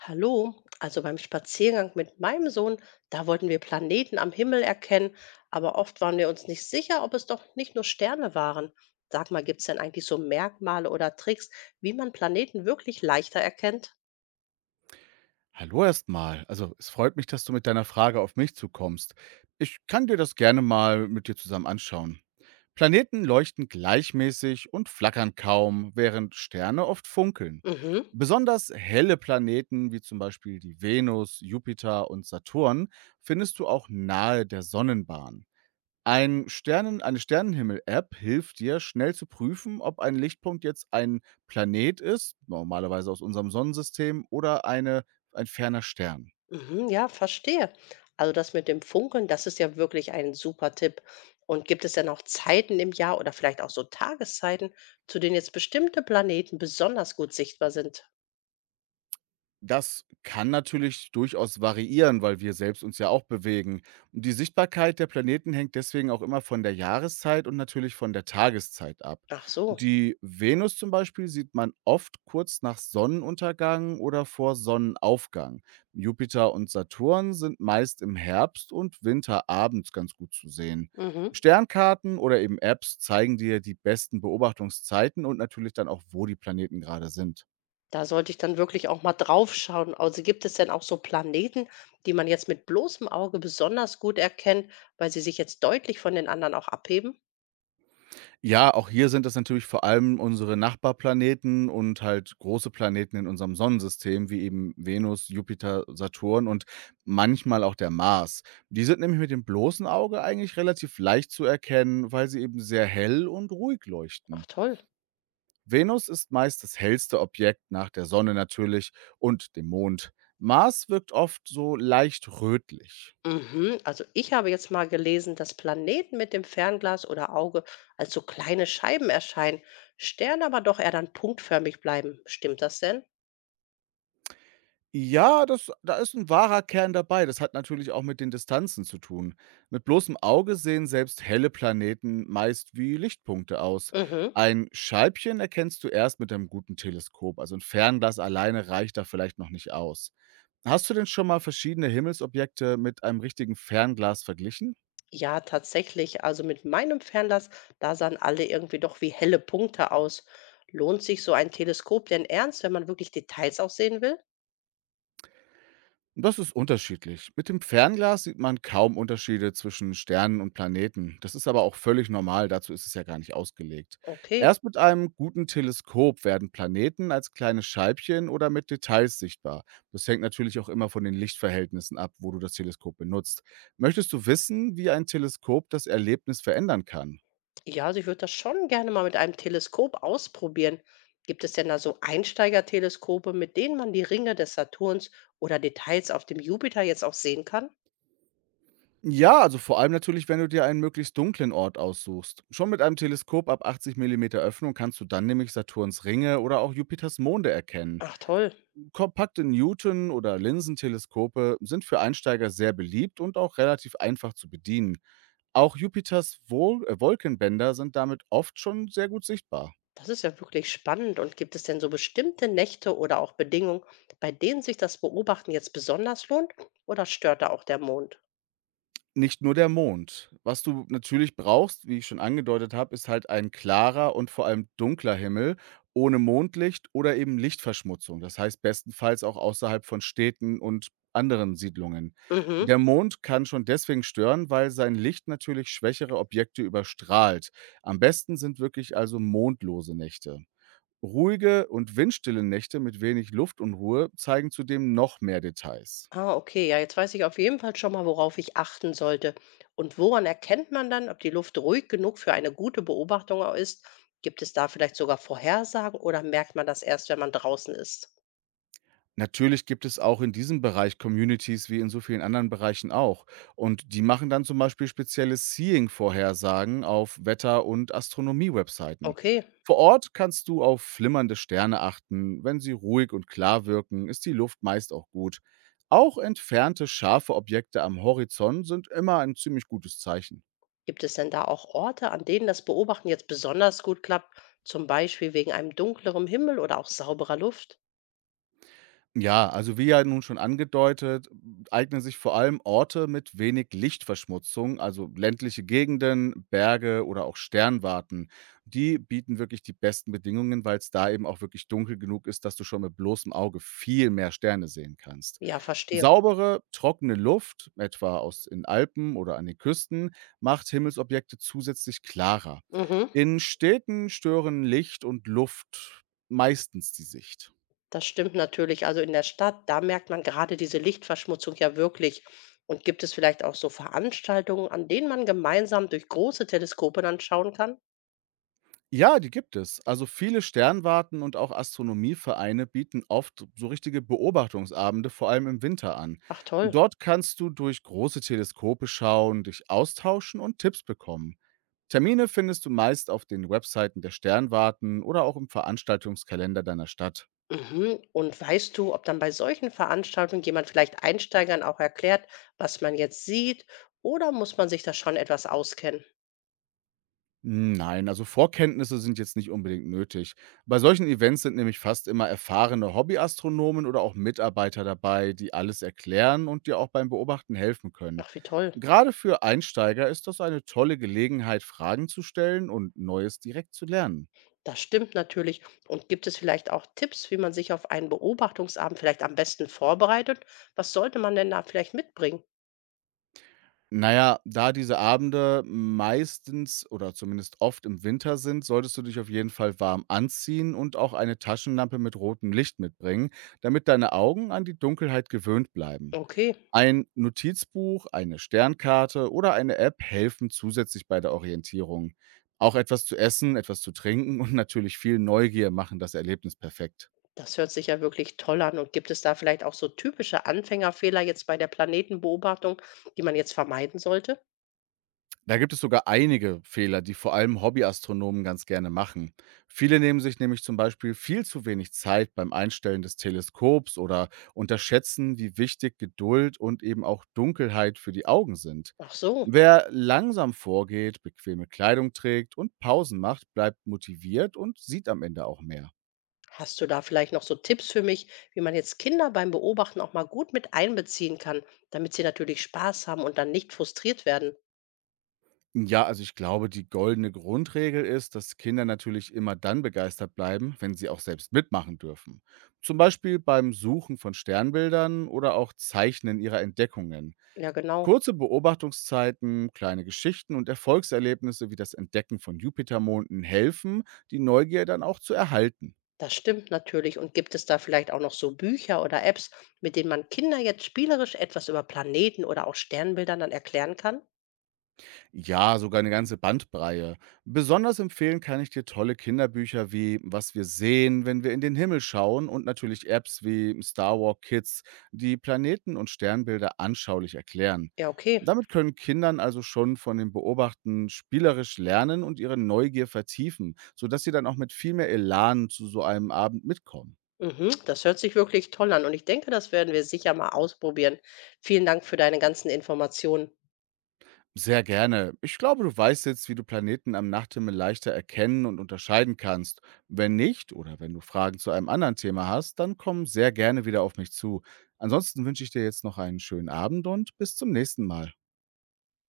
Hallo, also beim Spaziergang mit meinem Sohn, da wollten wir Planeten am Himmel erkennen, aber oft waren wir uns nicht sicher, ob es doch nicht nur Sterne waren. Sag mal, gibt es denn eigentlich so Merkmale oder Tricks, wie man Planeten wirklich leichter erkennt? Hallo erstmal. Also, es freut mich, dass du mit deiner Frage auf mich zukommst. Ich kann dir das gerne mal mit dir zusammen anschauen. Planeten leuchten gleichmäßig und flackern kaum, während Sterne oft funkeln. Mhm, Besonders helle Planeten wie zum Beispiel die Venus, Jupiter und Saturn findest du auch nahe der Sonnenbahn. Eine Sternenhimmel-App hilft dir, schnell zu prüfen, ob ein Lichtpunkt jetzt ein Planet ist, normalerweise aus unserem Sonnensystem, oder ein ferner Stern. mhm, ja, verstehe. Also das mit dem Funkeln, das ist ja wirklich ein super Tipp. Und gibt es denn auch Zeiten im Jahr oder vielleicht auch so Tageszeiten, zu denen jetzt bestimmte Planeten besonders gut sichtbar sind? Das kann natürlich durchaus variieren, weil wir selbst uns ja auch bewegen. Und die Sichtbarkeit der Planeten hängt deswegen auch immer von der Jahreszeit und natürlich von der Tageszeit ab. Ach so. Die Venus zum Beispiel sieht man oft kurz nach Sonnenuntergang oder vor Sonnenaufgang. Jupiter und Saturn sind meist im Herbst und Winter abends ganz gut zu sehen. Mhm. Sternkarten oder eben Apps zeigen dir die besten Beobachtungszeiten und natürlich dann auch, wo die Planeten gerade sind. Da sollte ich dann wirklich auch mal drauf schauen. Also gibt es denn auch so Planeten, die man jetzt mit bloßem Auge besonders gut erkennt, weil sie sich jetzt deutlich von den anderen auch abheben? Ja, auch hier sind es natürlich vor allem unsere Nachbarplaneten und halt große Planeten in unserem Sonnensystem, wie eben Venus, Jupiter, Saturn und manchmal auch der Mars. Die sind nämlich mit dem bloßen Auge eigentlich relativ leicht zu erkennen, weil sie eben sehr hell und ruhig Ach leuchten. toll. Venus ist meist das hellste Objekt nach der Sonne natürlich und dem Mond. Mars wirkt oft so leicht rötlich. Mhm. Also ich habe jetzt mal gelesen, dass Planeten mit dem Fernglas oder Auge als so kleine Scheiben erscheinen, Sterne aber doch eher dann punktförmig bleiben. Stimmt das denn? Ja, das da ist ein wahrer Kern dabei. Das hat natürlich auch mit den Distanzen zu tun. Mit bloßem Auge sehen selbst helle Planeten meist wie Lichtpunkte aus. Mhm. Ein Scheibchen erkennst du erst mit einem guten Teleskop, also ein Fernglas alleine reicht da vielleicht noch nicht aus. Hast du denn schon mal verschiedene Himmelsobjekte mit einem richtigen Fernglas verglichen? Ja, tatsächlich. Also mit meinem Fernglas, da sahen alle irgendwie doch wie helle Punkte aus. Lohnt sich so ein Teleskop denn ernst, wenn man wirklich Details auch sehen will? Das ist unterschiedlich. Mit dem Fernglas sieht man kaum Unterschiede zwischen Sternen und Planeten. Das ist aber auch völlig normal, dazu ist es ja gar nicht ausgelegt. Okay. Erst mit einem guten Teleskop werden Planeten als kleine Scheibchen oder mit Details sichtbar. Das hängt natürlich auch immer von den Lichtverhältnissen ab, wo du das Teleskop benutzt. Möchtest du wissen, wie ein Teleskop das Erlebnis verändern kann? Ja, also ich würde das schon gerne mal mit einem Teleskop ausprobieren. Gibt es denn da so Einsteigerteleskope, mit denen man die Ringe des Saturns oder Details auf dem Jupiter jetzt auch sehen kann? Ja, also vor allem natürlich, wenn du dir einen möglichst dunklen Ort aussuchst. Schon mit einem Teleskop ab 80 Millimeter Öffnung kannst du dann nämlich Saturns Ringe oder auch Jupiters Monde erkennen. Ach toll, Kompakte Newton- oder Linsenteleskope sind für Einsteiger sehr beliebt und auch relativ einfach zu bedienen. Auch Jupiters Wolkenbänder sind damit oft schon sehr gut sichtbar. das ist ja wirklich spannend. Und gibt es denn so bestimmte Nächte oder auch Bedingungen, bei denen sich das Beobachten jetzt besonders lohnt oder stört da auch der Mond? Nicht nur der Mond. Was du natürlich brauchst, wie ich schon angedeutet habe, ist halt ein klarer und vor allem dunkler Himmel ohne Mondlicht oder eben Lichtverschmutzung. Das heißt bestenfalls auch außerhalb von Städten und anderen Siedlungen. Mhm. Der Mond kann schon deswegen stören, weil sein Licht natürlich schwächere Objekte überstrahlt. Am besten sind wirklich also mondlose Nächte. Ruhige und windstille Nächte mit wenig Luftunruhe zeigen zudem noch mehr Details. Ah, okay. Ja, jetzt weiß ich auf jeden Fall schon mal, worauf ich achten sollte. Und woran erkennt man dann, ob die Luft ruhig genug für eine gute Beobachtung ist? Gibt es da vielleicht sogar Vorhersagen oder merkt man das erst, wenn man draußen ist? Natürlich gibt es auch in diesem Bereich Communities wie in so vielen anderen Bereichen auch. Und die machen dann zum Beispiel spezielle Seeing-Vorhersagen auf Wetter- und Astronomie-Webseiten. Okay. Vor Ort kannst du auf flimmernde Sterne achten. Wenn sie ruhig und klar wirken, ist die Luft meist auch gut. Auch entfernte scharfe Objekte am Horizont sind immer ein ziemlich gutes Zeichen. Gibt es denn da auch Orte, an denen das Beobachten jetzt besonders gut klappt? Zum Beispiel wegen einem dunkleren Himmel oder auch sauberer Luft? Ja, also wie ja nun schon angedeutet, eignen sich vor allem Orte mit wenig Lichtverschmutzung, also ländliche Gegenden, Berge oder auch Sternwarten. Die bieten wirklich die besten Bedingungen, weil es da eben auch wirklich dunkel genug ist, dass du schon mit bloßem Auge viel mehr Sterne sehen kannst. Ja, verstehe. Saubere, trockene Luft, etwa aus den Alpen oder an den Küsten, macht Himmelsobjekte zusätzlich klarer. Mhm. In Städten stören Licht und Luft meistens die Sicht. Das stimmt natürlich. Also, in der Stadt, da merkt man gerade diese Lichtverschmutzung ja wirklich. Und gibt es vielleicht auch so Veranstaltungen, an denen man gemeinsam durch große Teleskope dann schauen kann? Ja, die gibt es. Also viele Sternwarten und auch Astronomievereine bieten oft so richtige Beobachtungsabende, vor allem im Winter an. Ach toll. Dort kannst du durch große Teleskope schauen, dich austauschen und Tipps bekommen. Termine findest du meist auf den Webseiten der Sternwarten oder auch im Veranstaltungskalender deiner Stadt. Mhm. Und weißt du, ob dann bei solchen Veranstaltungen jemand vielleicht Einsteigern auch erklärt, was man jetzt sieht, oder muss man sich da schon etwas auskennen? Hm, nein, also Vorkenntnisse sind jetzt nicht unbedingt nötig. Bei solchen Events sind nämlich fast immer erfahrene Hobbyastronomen oder auch Mitarbeiter dabei, die alles erklären und dir auch beim Beobachten helfen können. Ach, wie toll. Gerade für Einsteiger ist das eine tolle Gelegenheit, Fragen zu stellen und Neues direkt zu lernen. Das stimmt natürlich. Und gibt es vielleicht auch Tipps, wie man sich auf einen Beobachtungsabend vielleicht am besten vorbereitet? Was sollte man denn da vielleicht mitbringen? Naja, da diese Abende meistens oder zumindest oft im Winter sind, solltest du dich auf jeden Fall warm anziehen und auch eine Taschenlampe mit rotem Licht mitbringen, damit deine Augen an die Dunkelheit gewöhnt bleiben. Okay. Ein Notizbuch, eine Sternkarte oder eine App helfen zusätzlich bei der Orientierung. Auch etwas zu essen, etwas zu trinken und natürlich viel Neugier machen das Erlebnis perfekt. Das hört sich ja wirklich toll an. Und gibt es da vielleicht auch so typische Anfängerfehler jetzt bei der Planetenbeobachtung, die man jetzt vermeiden sollte? Da gibt es sogar einige Fehler, die vor allem Hobbyastronomen ganz gerne machen. Viele nehmen sich nämlich zum Beispiel viel zu wenig Zeit beim Einstellen des Teleskops oder unterschätzen, wie wichtig Geduld und eben auch Dunkelheit für die Augen sind. Ach so, Wer langsam vorgeht, bequeme Kleidung trägt und Pausen macht, bleibt motiviert und sieht am Ende auch mehr. hast du da vielleicht noch so Tipps für mich, wie man jetzt Kinder beim Beobachten auch mal gut mit einbeziehen kann, damit sie natürlich Spaß haben und dann nicht frustriert werden? Ja, also ich glaube, die goldene Grundregel ist, dass Kinder natürlich immer dann begeistert bleiben, wenn sie auch selbst mitmachen dürfen. Zum Beispiel beim Suchen von Sternbildern oder auch Zeichnen ihrer Entdeckungen. Ja, genau, Kurze Beobachtungszeiten, kleine Geschichten und Erfolgserlebnisse wie das Entdecken von Jupitermonden helfen, die Neugier dann auch zu erhalten. das stimmt natürlich. Und gibt es da vielleicht auch noch so Bücher oder Apps, mit denen man Kinder jetzt spielerisch etwas über Planeten oder auch Sternbildern dann erklären kann? Ja, sogar eine ganze Bandbreite. Besonders empfehlen kann ich dir tolle Kinderbücher wie „Was wir sehen, wenn wir in den Himmel schauen“ und natürlich Apps wie Star Walk Kids, die Planeten und Sternbilder anschaulich erklären. Ja, okay. Damit können Kindern also schon von dem Beobachten spielerisch lernen und ihre Neugier vertiefen, sodass sie dann auch mit viel mehr Elan zu so einem Abend mitkommen. Mhm, das hört sich wirklich toll an und ich denke, das werden wir sicher mal ausprobieren. Vielen Dank für deine ganzen Informationen. Sehr gerne. Ich glaube, du weißt jetzt, wie du Planeten am Nachthimmel leichter erkennen und unterscheiden kannst. Wenn nicht oder wenn du Fragen zu einem anderen Thema hast, dann komm sehr gerne wieder auf mich zu. Ansonsten wünsche ich dir jetzt noch einen schönen Abend und bis zum nächsten Mal.